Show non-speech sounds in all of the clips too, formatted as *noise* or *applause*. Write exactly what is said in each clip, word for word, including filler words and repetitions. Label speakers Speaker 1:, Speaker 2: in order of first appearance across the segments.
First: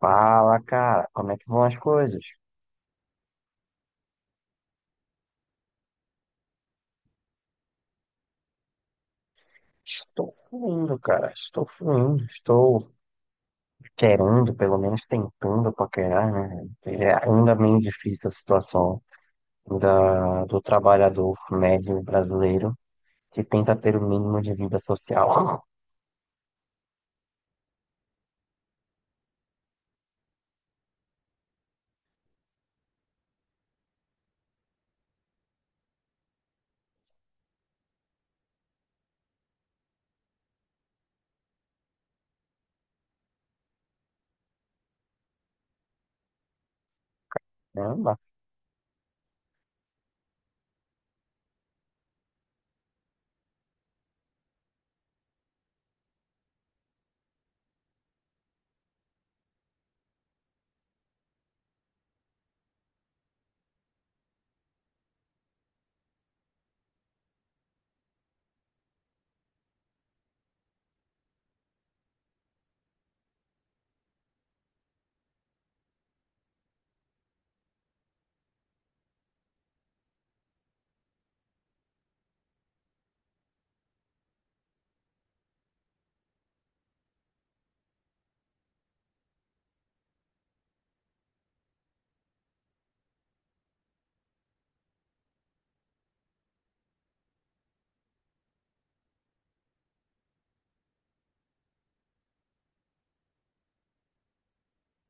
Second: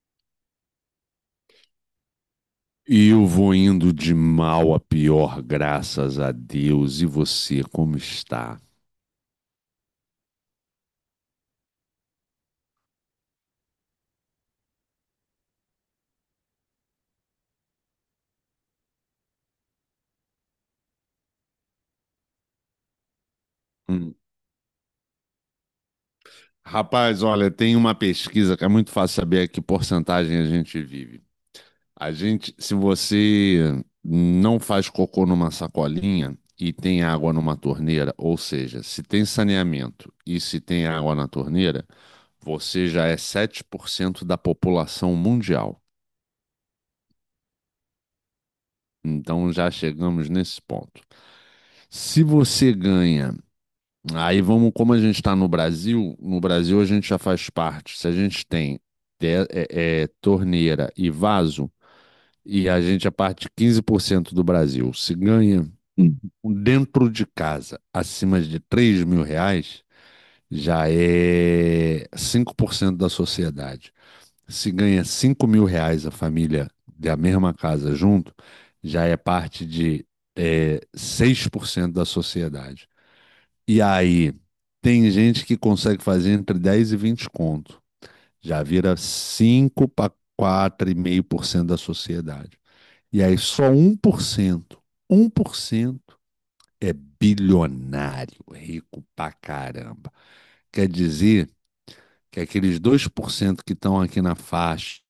Speaker 1: Fala, cara, como é que vão as coisas?
Speaker 2: E eu vou indo de mal a pior, graças a Deus. E você, como está?
Speaker 1: Estou fluindo, cara, estou fluindo, estou querendo, pelo menos tentando paquerar, né? É ainda meio difícil a situação da, do trabalhador médio brasileiro que tenta ter o
Speaker 2: Hum.
Speaker 1: mínimo de vida social.
Speaker 2: Rapaz, olha, tem uma pesquisa que é muito fácil saber que porcentagem a gente vive. A gente, se você não faz cocô numa sacolinha e tem água numa torneira, ou seja, se tem saneamento e se tem água na torneira, você já é sete por cento da população mundial.
Speaker 1: *laughs* Caramba,
Speaker 2: Então já chegamos nesse ponto. Se você ganha Aí vamos, como a gente está no Brasil, no Brasil a gente já faz parte. Se a gente tem te- é, é, torneira e vaso, e a gente é parte de quinze por cento do Brasil, se ganha Hum. dentro de casa acima de três mil reais, já é cinco por cento da sociedade. Se ganha cinco mil reais a família da mesma casa junto, já é parte de é, seis por cento da sociedade. E aí, tem gente que consegue fazer entre dez e vinte conto. Já vira cinco para quatro vírgula cinco por cento da sociedade. E aí, só um um por cento, um por cento é bilionário, rico pra caramba. Quer dizer que aqueles dois por cento que estão aqui na faixa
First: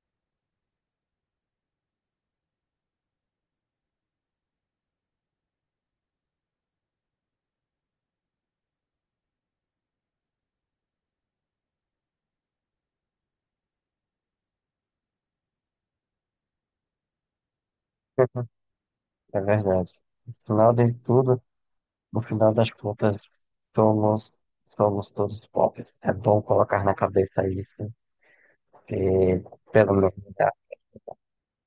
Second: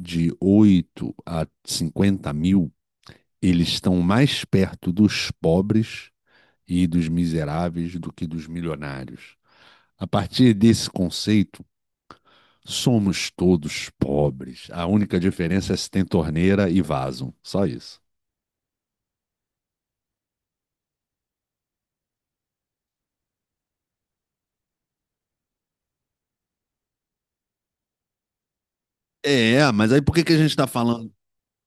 Speaker 2: de oito a cinquenta mil, eles estão mais perto dos pobres e dos miseráveis do que dos milionários. A partir desse conceito, somos todos pobres. A única diferença é se tem torneira e vaso. Só isso.
Speaker 1: é verdade. No final de tudo, no final das contas, somos, somos todos pobres. É bom colocar na cabeça isso, porque
Speaker 2: É,
Speaker 1: pelo
Speaker 2: mas aí
Speaker 1: menos
Speaker 2: por que que a
Speaker 1: é
Speaker 2: gente está falando?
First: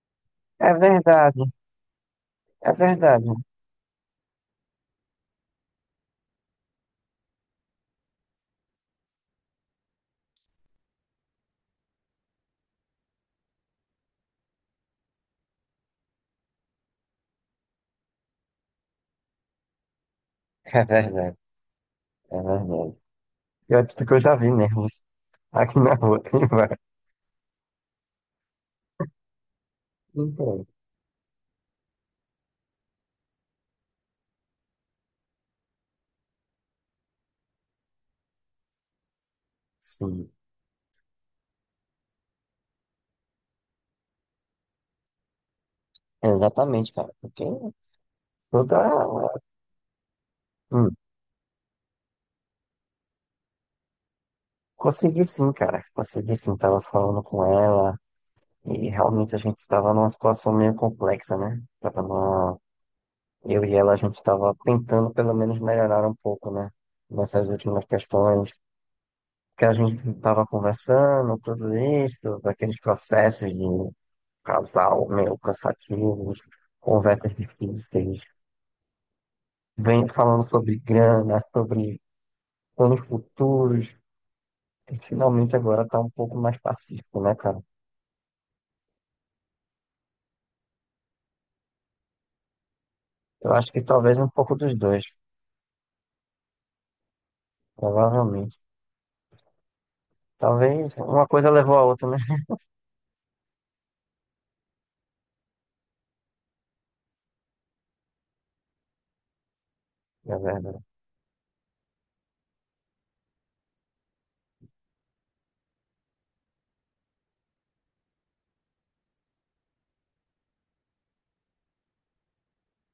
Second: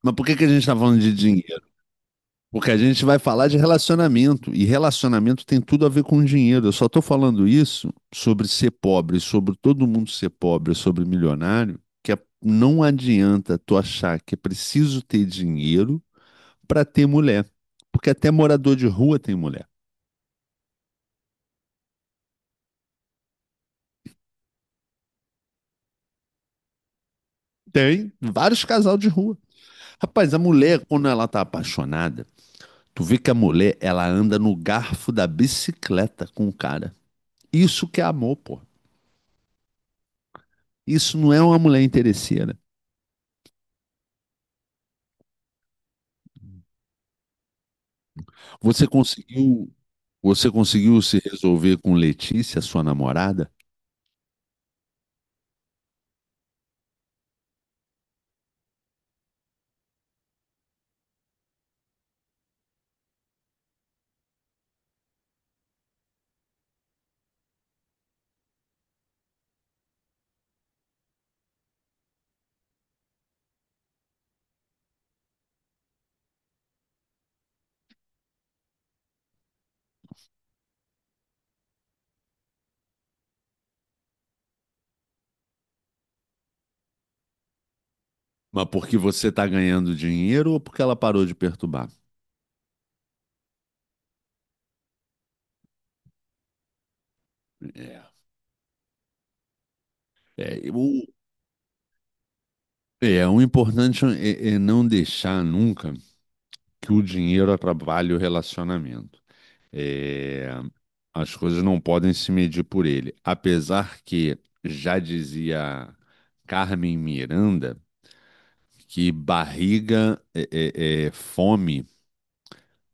Speaker 2: Mas por que que a gente
Speaker 1: é
Speaker 2: está falando de
Speaker 1: verdade.
Speaker 2: dinheiro? Porque
Speaker 1: É
Speaker 2: a gente vai
Speaker 1: verdade, *laughs*
Speaker 2: falar de relacionamento e relacionamento tem tudo a ver com dinheiro. Eu só estou falando isso sobre ser pobre, sobre todo mundo ser pobre, sobre milionário, que é- não adianta tu achar que é preciso ter dinheiro para ter mulher, porque até morador de rua tem mulher.
Speaker 1: é verdade, é verdade. Pior de tudo que eu já vi mesmo. Aqui na rua tem vários.
Speaker 2: Tem vários casal de rua. Rapaz, a
Speaker 1: Então,
Speaker 2: mulher, quando ela tá apaixonada, tu vê que a mulher, ela anda no garfo da bicicleta com o cara. Isso que é amor, pô.
Speaker 1: sim,
Speaker 2: Isso não é uma mulher interesseira.
Speaker 1: exatamente, cara. Porque
Speaker 2: Você
Speaker 1: toda.
Speaker 2: conseguiu, você
Speaker 1: Hum,
Speaker 2: conseguiu se resolver com Letícia, sua namorada?
Speaker 1: Consegui sim, cara. Consegui sim. Tava falando com ela e realmente a gente tava numa situação meio complexa, né? Tava numa... Eu e ela, a gente tava tentando pelo menos melhorar um pouco, né? Nessas últimas questões que a gente tava conversando, tudo isso, daqueles processos de casal meio cansativos, conversas difíceis, vem falando sobre grana, sobre planos futuros, e finalmente agora tá um pouco mais pacífico, né, cara?
Speaker 2: Mas porque você tá ganhando dinheiro ou porque ela parou de perturbar?
Speaker 1: Eu acho que talvez um pouco dos dois,
Speaker 2: É,
Speaker 1: provavelmente.
Speaker 2: é,
Speaker 1: Talvez
Speaker 2: o,
Speaker 1: uma coisa levou a outra, né?
Speaker 2: é, é, o importante é, é não deixar nunca que o dinheiro atrapalhe o relacionamento.
Speaker 1: É
Speaker 2: É,
Speaker 1: verdade,
Speaker 2: As coisas não podem se medir por ele. Apesar que já dizia Carmen Miranda que barriga é, é- é fome.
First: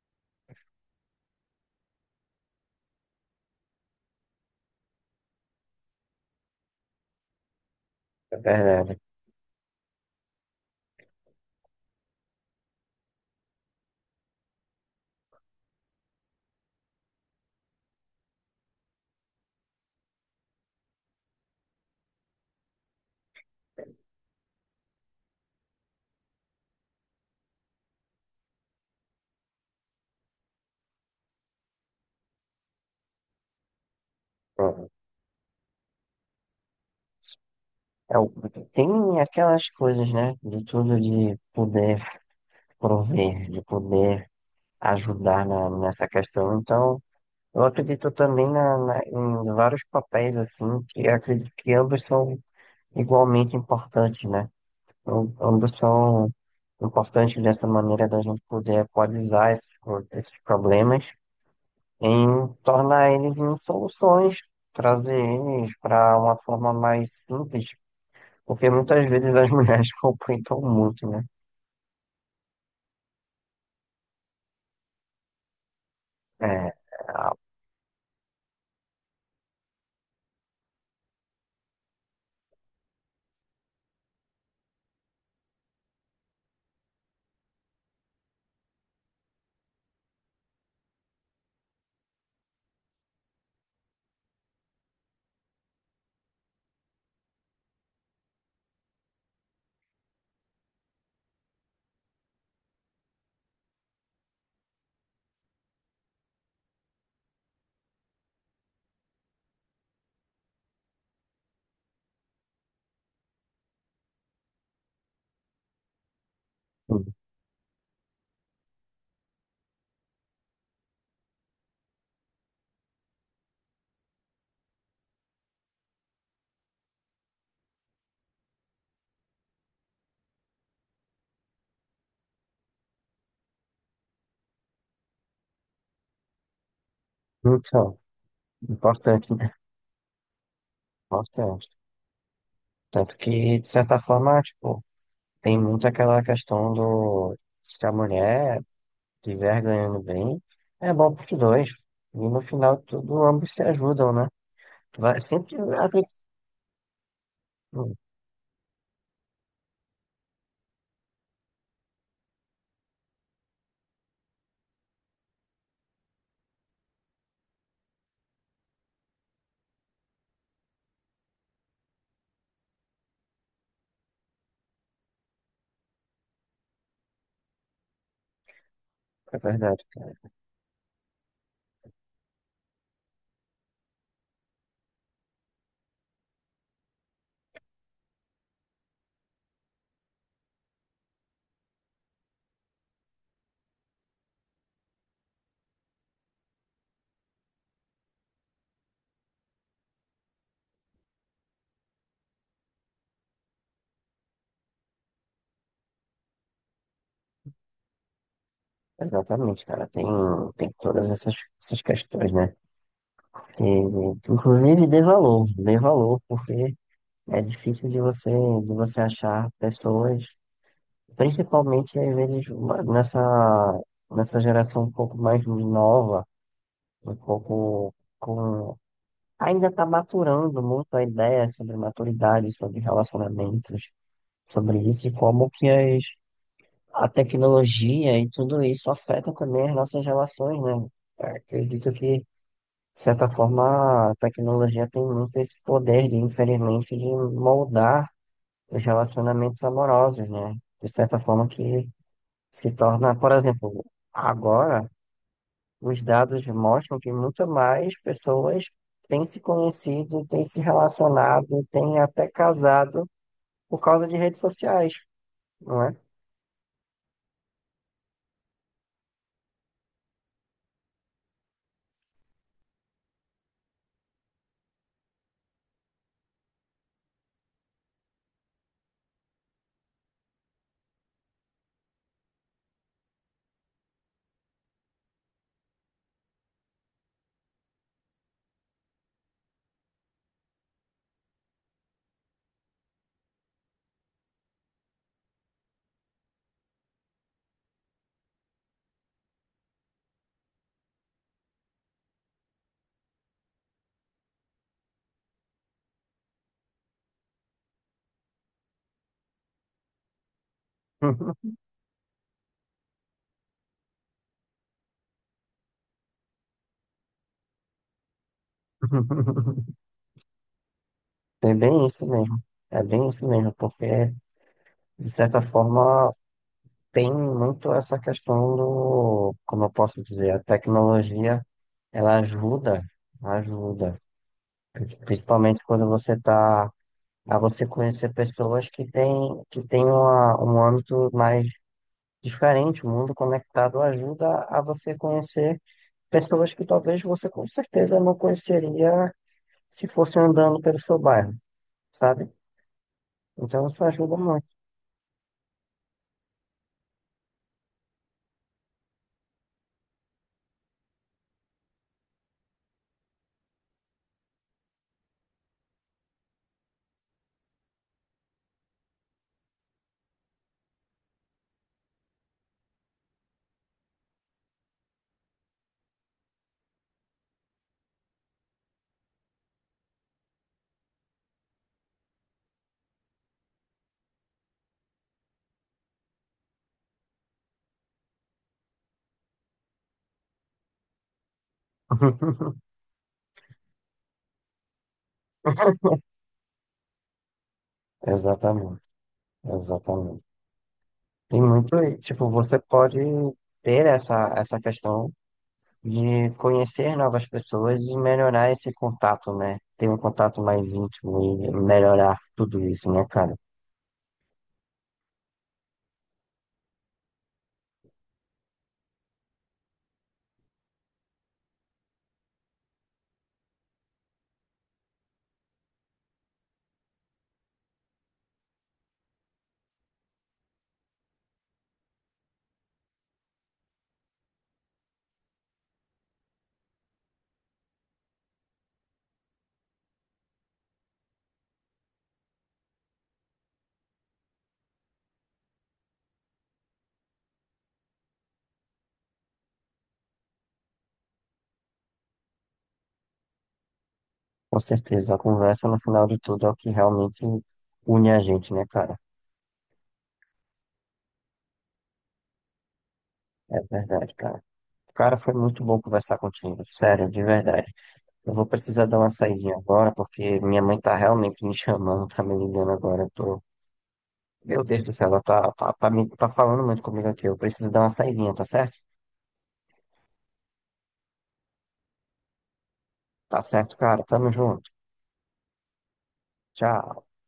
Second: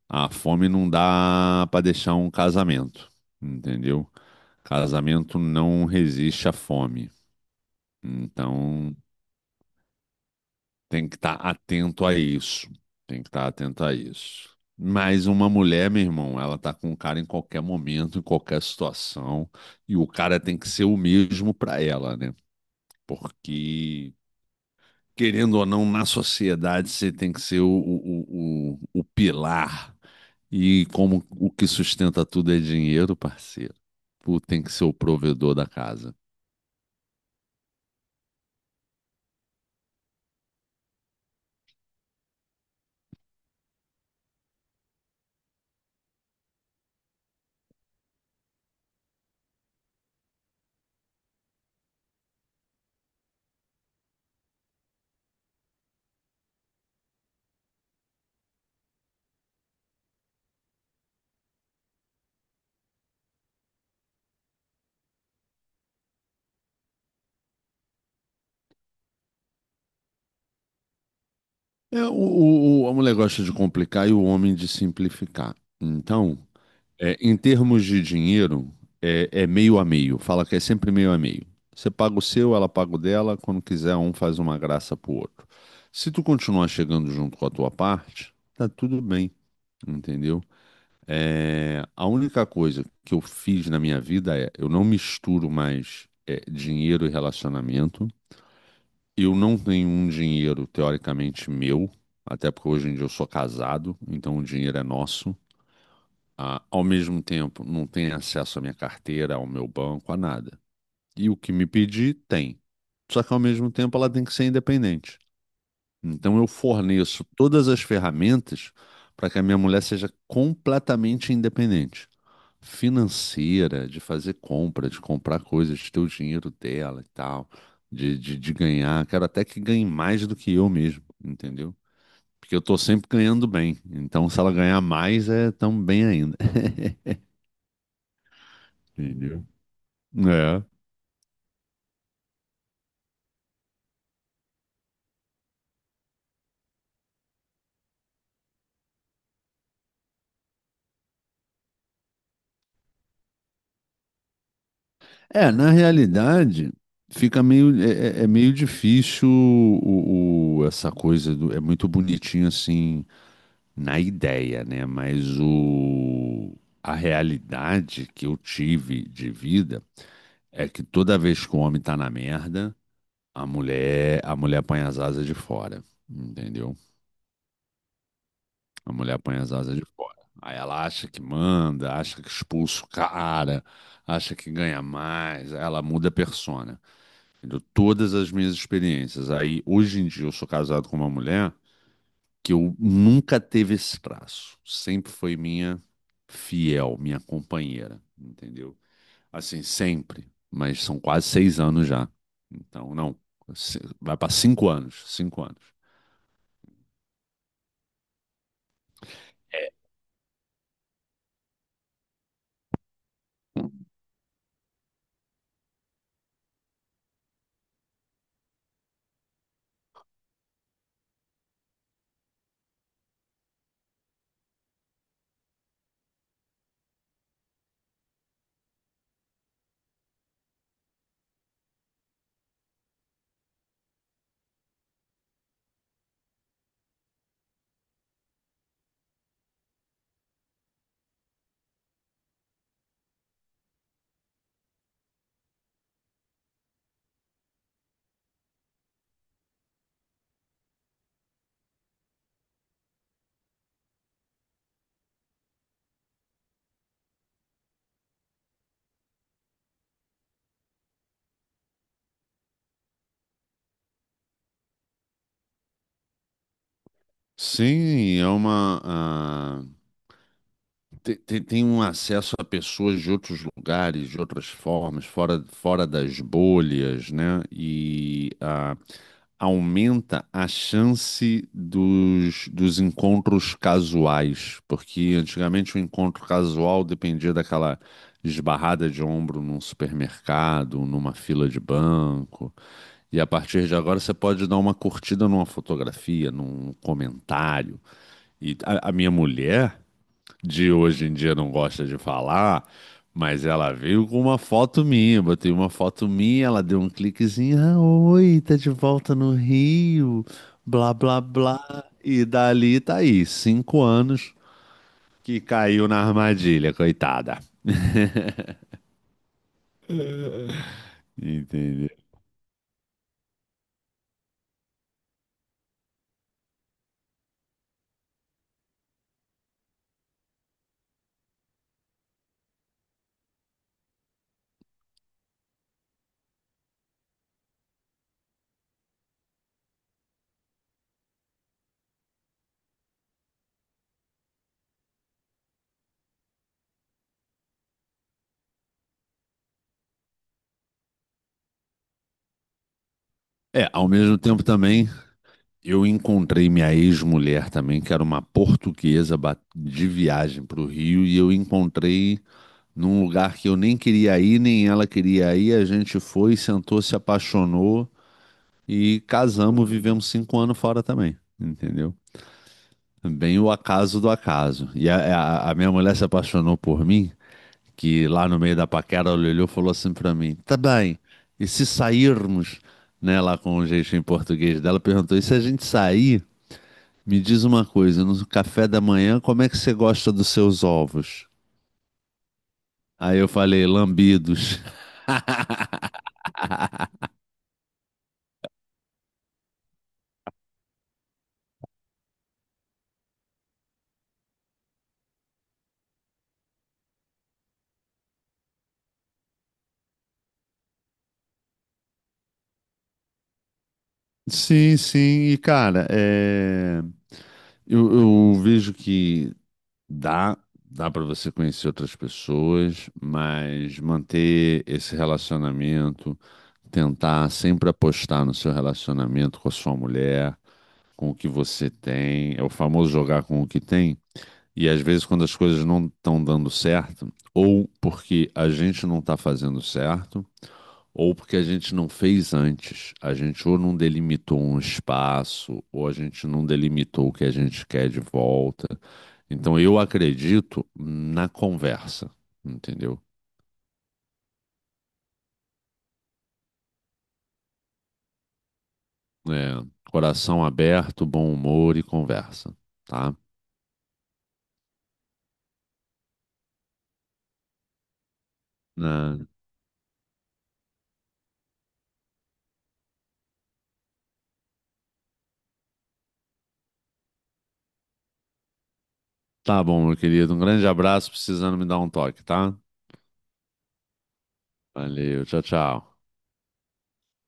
Speaker 2: A fome não dá para deixar um casamento, entendeu? Casamento não resiste à fome.
Speaker 1: é
Speaker 2: Então,
Speaker 1: verdade.
Speaker 2: tem que estar atento a isso. Tem que estar atento a isso. Mas uma mulher, meu irmão, ela tá com um cara em qualquer momento, em qualquer situação, e o cara tem que ser o mesmo pra ela, né? Porque, querendo ou não, na sociedade você tem que ser o, o, o, o pilar. E como o que sustenta tudo é dinheiro, parceiro, tu tem que ser o provedor da casa.
Speaker 1: É, o- Tem aquelas coisas, né? De tudo de poder prover, de poder ajudar na- nessa questão. Então, eu acredito também na, na- em vários papéis, assim, que eu acredito que ambos são igualmente importantes, né? Am- Ambos são importantes dessa maneira da gente poder equalizar esses, pro- esses problemas em tornar eles em soluções, trazer eles para uma forma mais simples, porque muitas vezes as *laughs* mulheres complicam muito, né?
Speaker 2: É, o, o- o- a mulher gosta de complicar e o homem de simplificar. Então,
Speaker 1: É,
Speaker 2: É,
Speaker 1: a-
Speaker 2: em termos de dinheiro, é, é meio a meio. Fala que é sempre meio a meio. Você paga o seu, ela paga o dela. Quando quiser, um faz uma graça pro outro. Se tu continuar chegando junto com a tua parte, tá tudo bem, entendeu? É, a única coisa que eu fiz na minha vida é eu não misturo mais é, dinheiro e relacionamento. Eu não tenho um dinheiro teoricamente meu, até porque hoje em dia eu sou casado, então o dinheiro é nosso. Ah, ao mesmo tempo, não tem acesso à minha carteira, ao meu banco, a nada. E o que me pedir, tem. Só que ao mesmo tempo ela tem que ser independente. Então eu forneço todas as ferramentas para que a minha mulher seja completamente independente. Financeira, de fazer compra, de comprar coisas, de ter o dinheiro dela e tal, de, de, de ganhar. Quero até que ganhe mais do que eu mesmo, entendeu? Porque eu tô sempre ganhando bem. Então, se ela ganhar mais, é tão bem ainda.
Speaker 1: então,
Speaker 2: *laughs*
Speaker 1: importante,
Speaker 2: Entendeu?
Speaker 1: né?
Speaker 2: É.
Speaker 1: Importante. Tanto que, de certa forma, tipo, tem muito aquela questão do se a mulher estiver ganhando bem, é bom para os dois. E no final, tudo, ambos se ajudam, né? Vai,
Speaker 2: É,
Speaker 1: sempre
Speaker 2: na
Speaker 1: a gente-
Speaker 2: realidade, fica meio,
Speaker 1: Hum,
Speaker 2: é, é- é meio difícil o, o- essa coisa do, é muito bonitinho assim na ideia, né? Mas o, a realidade que eu tive de vida é que toda vez que o homem tá na merda, a mulher, a mulher põe as asas de fora, entendeu? A mulher põe
Speaker 1: é
Speaker 2: as asas
Speaker 1: verdade,
Speaker 2: de
Speaker 1: cara.
Speaker 2: fora. Aí ela acha que manda, acha que expulsa o cara, acha que ganha mais, aí ela muda a persona. Entendeu? Todas as minhas experiências. Aí, hoje em dia, eu sou casado com uma mulher que eu nunca teve esse traço. Sempre foi minha fiel, minha companheira, entendeu? Assim, sempre. Mas são quase seis anos já. Então, não. se- Vai para cinco anos. Cinco anos.
Speaker 1: Exatamente,
Speaker 2: É.
Speaker 1: cara. Tem, tem todas essas, essas questões, né? E inclusive, dê valor, dê valor, porque é difícil de você, de você achar pessoas, principalmente às vezes uma- nessa, nessa geração um pouco mais nova, um pouco com ainda está maturando muito a ideia sobre maturidade, sobre relacionamentos, sobre isso e como que as, a tecnologia e tudo isso afeta também as nossas relações, né? Eu acredito que, de certa forma, a tecnologia tem muito esse poder, de, infelizmente, de moldar os relacionamentos amorosos, né? De certa forma que se torna, por exemplo, agora os dados mostram que muito mais pessoas têm se conhecido, têm se relacionado, têm até casado por causa de redes sociais, não é?
Speaker 2: Sim, é uma. Ah, Tem, tem- tem um acesso a pessoas de outros lugares, de outras formas, fora, fora das bolhas, né? E ah, aumenta a chance dos, dos encontros casuais, porque antigamente o encontro casual dependia daquela esbarrada de ombro num supermercado, numa fila de banco. E a partir de agora você pode dar uma curtida numa fotografia, num comentário. E a, a minha mulher de hoje em dia não gosta de falar, mas ela veio com uma foto minha. Botei uma foto minha, ela deu um cliquezinho. Ah, oi, tá de volta no Rio, blá, blá, blá. E dali tá aí, cinco anos que caiu na armadilha, coitada.
Speaker 1: *laughs* É bem
Speaker 2: Entendeu?
Speaker 1: isso mesmo. É bem isso mesmo, porque, de certa forma, tem muito essa questão do, como eu posso dizer, a tecnologia, ela ajuda, ajuda, principalmente quando você está a você conhecer pessoas que têm que têm uma, um âmbito mais diferente, o mundo conectado ajuda a você conhecer pessoas que talvez você com certeza não conheceria se fosse andando pelo seu bairro, sabe? Então
Speaker 2: É,
Speaker 1: isso
Speaker 2: ao
Speaker 1: ajuda
Speaker 2: mesmo tempo
Speaker 1: muito.
Speaker 2: também, eu encontrei minha ex-mulher também, que era uma portuguesa ba- de viagem para o Rio, e eu encontrei num lugar que eu nem queria ir, nem ela queria ir. A gente foi, sentou, se apaixonou e casamos, vivemos cinco anos fora também, entendeu? Bem o acaso do acaso. E a, a- a minha mulher se apaixonou por mim, que lá no meio da paquera ela olhou e falou assim pra mim: tá bem, e se sairmos, né, lá com o jeitinho português dela, perguntou: e se a gente sair? Me diz uma coisa, no café da manhã, como é que você gosta dos seus ovos?
Speaker 1: *laughs*
Speaker 2: Aí eu falei, lambidos.
Speaker 1: Exatamente, exatamente. Tem muito, e, tipo, você pode ter essa, essa questão de conhecer novas pessoas e melhorar esse contato, né? Ter um contato mais íntimo e melhorar tudo isso, né, cara?
Speaker 2: Sim, sim. E, cara, é... eu, eu vejo que dá, dá para você conhecer outras pessoas, mas manter esse relacionamento, tentar sempre apostar no seu relacionamento com a sua mulher, com o que você tem, é o famoso jogar com o que tem. E às vezes, quando as coisas não estão dando certo, ou porque a gente não está fazendo certo. Ou porque a gente não fez antes. A gente ou não delimitou um espaço, ou a gente não delimitou o que a gente quer de volta. Então eu acredito na conversa, entendeu?
Speaker 1: Com certeza, a conversa no final de tudo é o que realmente une a gente, né, cara?
Speaker 2: É, coração aberto, bom humor e conversa, tá?
Speaker 1: É verdade, cara. Cara, foi muito bom conversar contigo, sério, de verdade. Eu vou precisar dar uma
Speaker 2: É,
Speaker 1: saidinha agora, porque minha mãe tá realmente me chamando, tá me ligando agora. Eu tô... Meu Deus do céu, ela tá, tá, tá, me, tá falando muito comigo aqui. Eu preciso dar uma saidinha, tá certo?
Speaker 2: tá bom, meu querido. Um grande abraço, precisando me dar um toque, tá?
Speaker 1: Tá certo, cara. Tamo junto.
Speaker 2: Valeu, tchau, tchau.
Speaker 1: Tchau.